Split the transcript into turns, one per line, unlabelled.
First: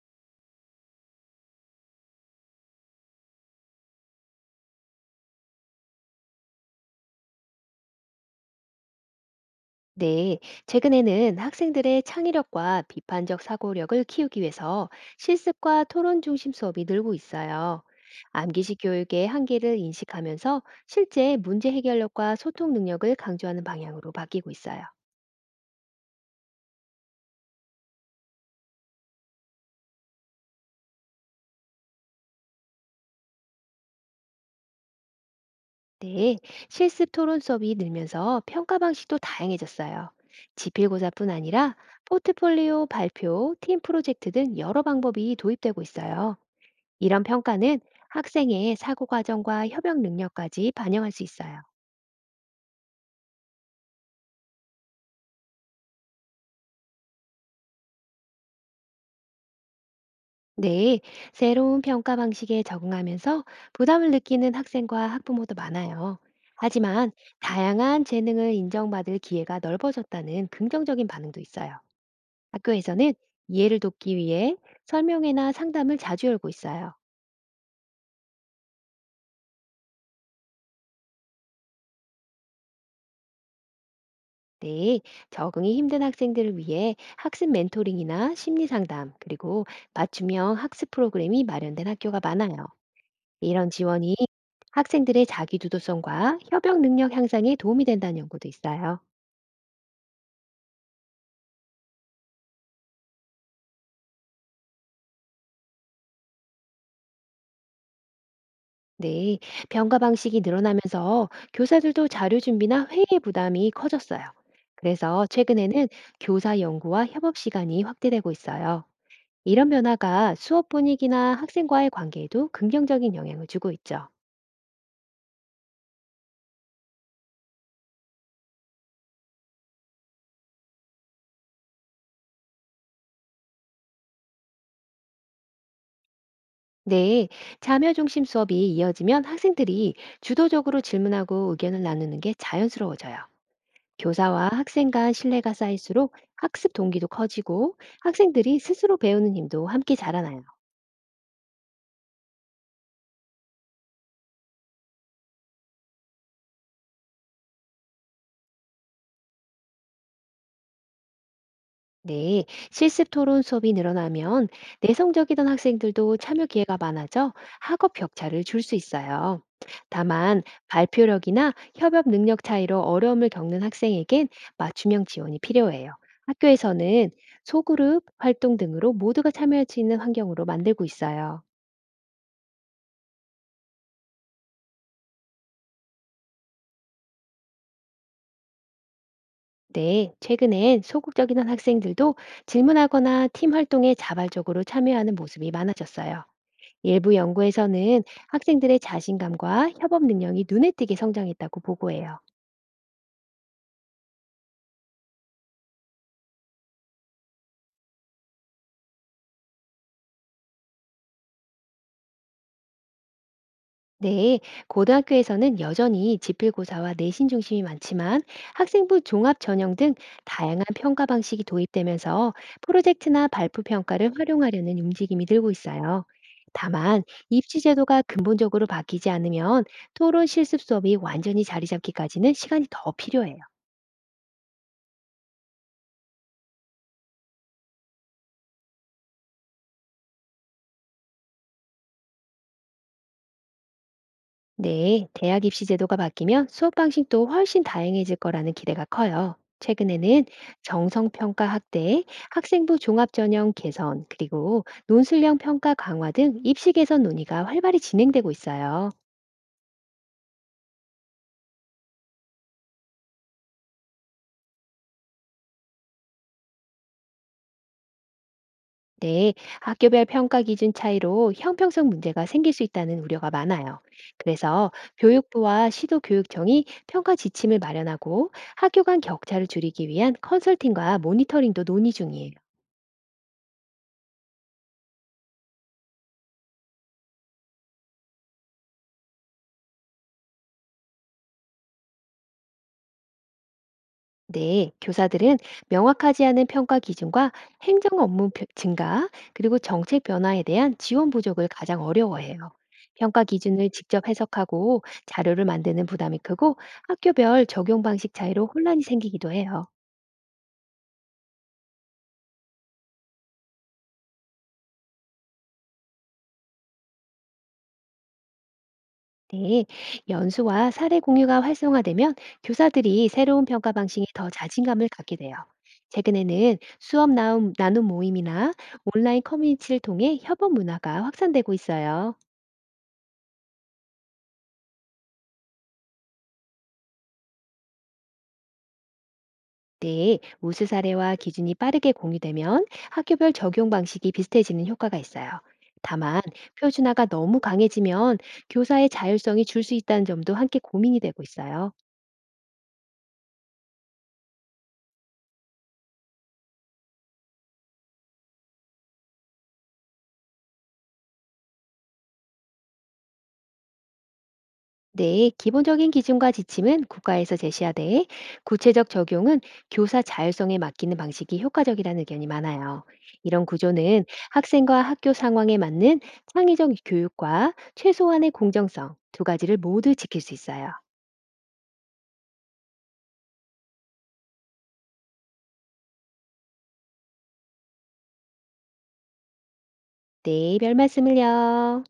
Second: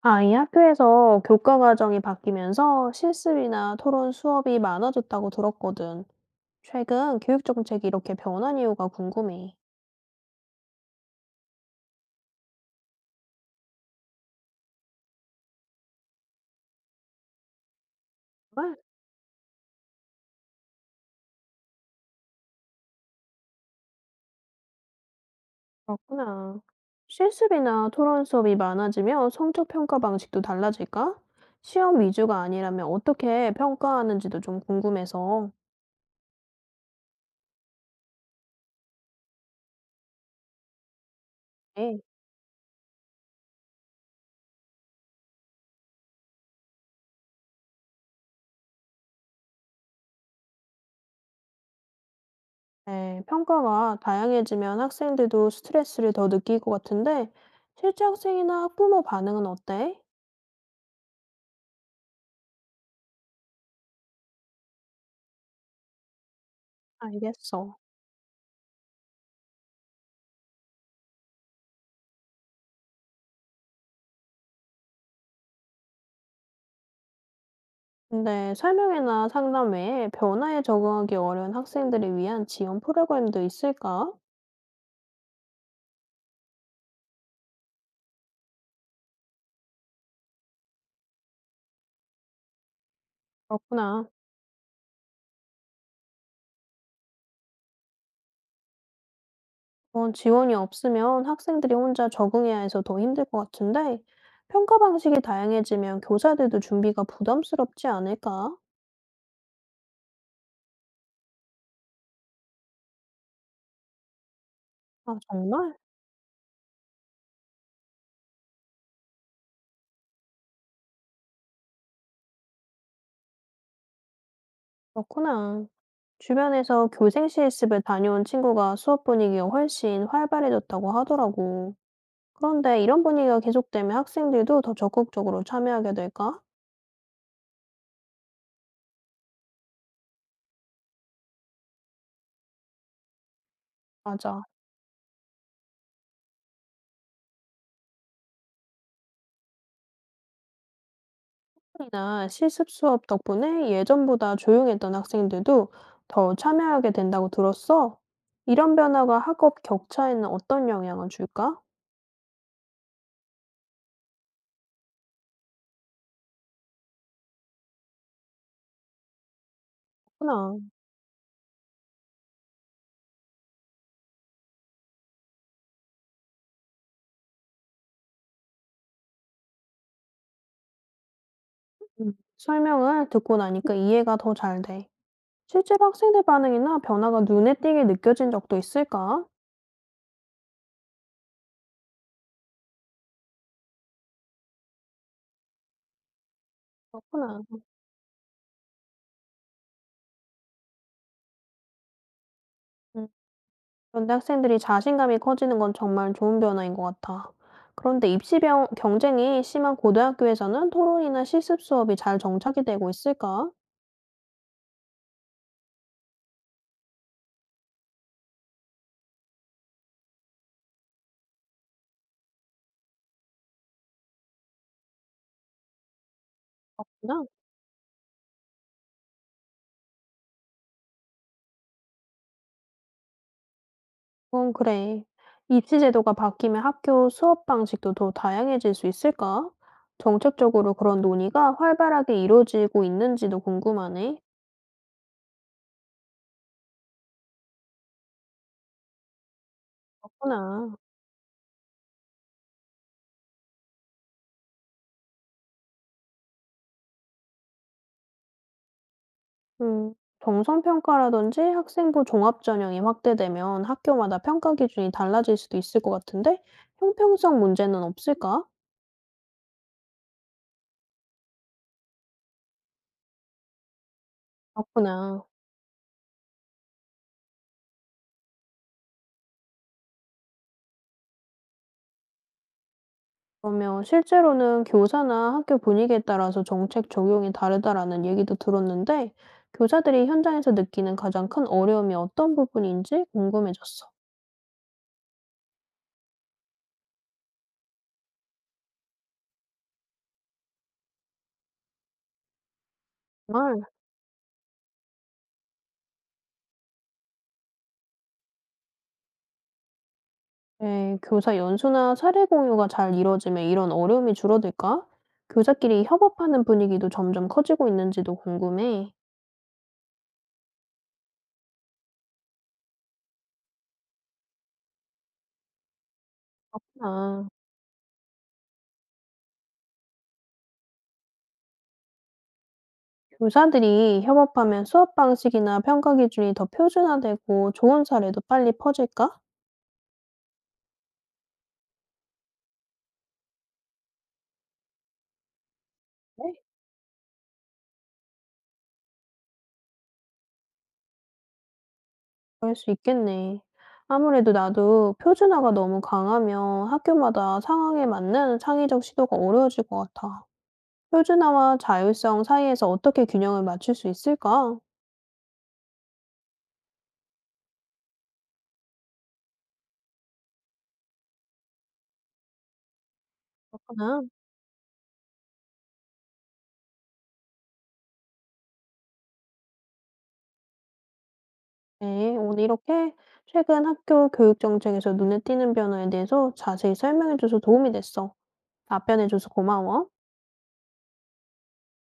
아이 학교에서 교과 과정이 바뀌면서 실습이나 토론 수업이 많아졌다고 들었거든. 최근 교육 정책이 이렇게 변한 이유가 궁금해.
네, 최근에는 학생들의 창의력과 비판적 사고력을 키우기 위해서 실습과 토론 중심 수업이 늘고 있어요.
정말?
암기식 교육의 한계를 인식하면서 실제 문제 해결력과 소통 능력을 강조하는 방향으로 바뀌고 있어요.
그렇구나. 실습이나 토론 수업이 많아지면 성적 평가 방식도 달라질까? 시험 위주가 아니라면 어떻게 평가하는지도 좀 궁금해서.
네, 실습 토론 수업이 늘면서 평가 방식도 다양해졌어요. 지필고사뿐 아니라
네,
포트폴리오 발표, 팀 프로젝트 등 여러 방법이 도입되고 있어요. 이런 평가는 학생의 사고 과정과 협역 능력까지 반영할 수 있어요.
네, 평가가 다양해지면 학생들도 스트레스를 더 느낄 것 같은데, 실제 학생이나 학부모 반응은 어때?
네, 새로운 평가 방식에 적응하면서 부담을 느끼는 학생과 학부모도 많아요. 하지만
알겠어.
다양한 재능을 인정받을 기회가 넓어졌다는 긍정적인 반응도 있어요. 학교에서는 이해를 돕기 위해 설명회나 상담을 자주 열고 있어요.
근데 설명회나 상담 외에 변화에 적응하기 어려운 학생들을 위한 지원 프로그램도 있을까?
네, 적응이 힘든 학생들을 위해 학습 멘토링이나 심리 상담, 그리고 맞춤형 학습 프로그램이 마련된 학교가 많아요. 이런
그렇구나.
지원이 학생들의 자기주도성과 협역 능력 향상에 도움이 된다는 연구도 있어요.
그런 지원이 없으면 학생들이 혼자 적응해야 해서 더 힘들 것 같은데, 평가 방식이 다양해지면 교사들도 준비가 부담스럽지 않을까?
네, 병가 방식이 늘어나면서 교사들도 자료 준비나 회의 부담이 커졌어요.
아,
그래서
정말?
최근에는 교사 연구와 협업 시간이 확대되고 있어요. 이런 변화가 수업 분위기나 학생과의 관계에도 긍정적인 영향을 주고 있죠.
그렇구나. 주변에서 교생 실습을 다녀온 친구가 수업 분위기가 훨씬 활발해졌다고 하더라고. 그런데 이런 분위기가 계속되면 학생들도 더 적극적으로 참여하게 될까?
네, 자녀 중심 수업이 이어지면 학생들이 주도적으로 질문하고 의견을 나누는 게 자연스러워져요.
맞아.
교사와 학생 간 신뢰가 쌓일수록 학습 동기도 커지고 학생들이 스스로 배우는 힘도 함께 자라나요.
이나 실습 수업 덕분에 예전보다 조용했던 학생들도 더 참여하게 된다고 들었어. 이런 변화가 학업 격차에는 어떤 영향을 줄까?
네, 실습 토론 수업이 늘어나면 내성적이던 학생들도 참여 기회가 많아져 학업 격차를 줄 수 있어요. 다만
그나
발표력이나 협업 능력 차이로 어려움을 겪는 학생에겐 맞춤형 지원이 필요해요. 학교에서는 소그룹 활동 등으로 모두가 참여할 수 있는 환경으로 만들고 있어요.
설명을 듣고 나니까 이해가 더 잘 돼. 실제로 학생들 반응이나 변화가 눈에 띄게 느껴진 적도 있을까?
네, 최근엔 소극적이던 학생들도 질문하거나 팀 활동에 자발적으로 참여하는 모습이 많아졌어요. 일부
그렇구나.
연구에서는 학생들의 자신감과 협업 능력이 눈에 띄게 성장했다고 보고해요.
음, 그런데 학생들이 자신감이 커지는 건 정말 좋은 변화인 것 같아. 그런데 입시 경쟁이 심한 고등학교에서는 토론이나 실습 수업이 잘 정착이 되고 있을까?
네, 고등학교에서는 여전히 지필고사와 내신 중심이 많지만 학생부 종합 전형 등 다양한 평가 방식이 도입되면서 프로젝트나 발표 평가를 활용하려는 움직임이 늘고 있어요. 다만 입시 제도가 근본적으로 바뀌지 않으면 토론 실습 수업이 완전히 자리 잡기까지는 시간이 더 필요해요.
어 그래. 입시 제도가 바뀌면 학교 수업 방식도 더 다양해질 수 있을까? 정책적으로 그런 논의가 활발하게 이루어지고 있는지도 궁금하네.
네, 대학 입시 제도가 바뀌면 수업 방식도 훨씬 다양해질 거라는 기대가 커요. 최근에는
그렇구나.
정성평가 확대, 학생부 종합전형 개선, 그리고 논술형 평가 강화 등 입시 개선 논의가 활발히 진행되고 있어요.
음, 정성평가라든지 학생부 종합전형이 확대되면 학교마다 평가 기준이 달라질 수도 있을 것 같은데, 형평성 문제는 없을까?
네, 학교별 평가 기준 차이로 형평성 문제가 생길 수 있다는 우려가 많아요. 그래서
그렇구나.
교육부와 시도교육청이 평가 지침을 마련하고 학교 간 격차를 줄이기 위한 컨설팅과 모니터링도 논의 중이에요.
그러면 실제로는 교사나 학교 분위기에 따라서 정책 적용이 다르다라는 얘기도 들었는데, 교사들이 현장에서 느끼는 가장 큰 어려움이 어떤 부분인지 궁금해졌어.
네, 교사들은 명확하지 않은 평가 기준과 행정 업무 증가, 그리고 정책 변화에 대한 지원 부족을 가장 어려워해요. 평가
정말,
기준을 직접 해석하고 자료를 만드는 부담이 크고 학교별 적용 방식 차이로 혼란이 생기기도 해요.
네, 교사 연수나 사례 공유가 잘 이루어지면 이런 어려움이 줄어들까? 교사끼리 협업하는 분위기도 점점 커지고 있는지도 궁금해.
네, 연수와 사례 공유가 활성화되면 교사들이 새로운 평가 방식에 더 자신감을 갖게 돼요. 최근에는 수업
아,
나눔 모임이나 온라인 커뮤니티를 통해 협업 문화가 확산되고 있어요.
교사들이 협업하면 수업 방식이나 평가 기준이 더 표준화되고 좋은 사례도 빨리 퍼질까?
네, 우수 사례와 기준이 빠르게 공유되면 학교별 적용 방식이 비슷해지는 효과가 있어요. 다만, 표준화가 너무 강해지면 교사의 자율성이 줄 수 있다는 점도 함께 고민이 되고 있어요.
그럴 수 있겠네. 아무래도 나도 표준화가 너무 강하면 학교마다 상황에 맞는 창의적 시도가 어려워질 것 같아. 표준화와 자율성 사이에서 어떻게 균형을 맞출 수 있을까?
네, 기본적인 기준과 지침은 국가에서 제시하되, 구체적 적용은 교사 자율성에 맡기는 방식이 효과적이라는 의견이 많아요. 이런
그렇구나.
구조는 학생과 학교 상황에 맞는 창의적 교육과 최소한의 공정성 두 가지를 모두 지킬 수 있어요.
네, 오늘 이렇게 최근 학교 교육 정책에서 눈에 띄는 변화에 대해서 자세히 설명해줘서 도움이 됐어. 답변해줘서 고마워.
네, 별 말씀을요.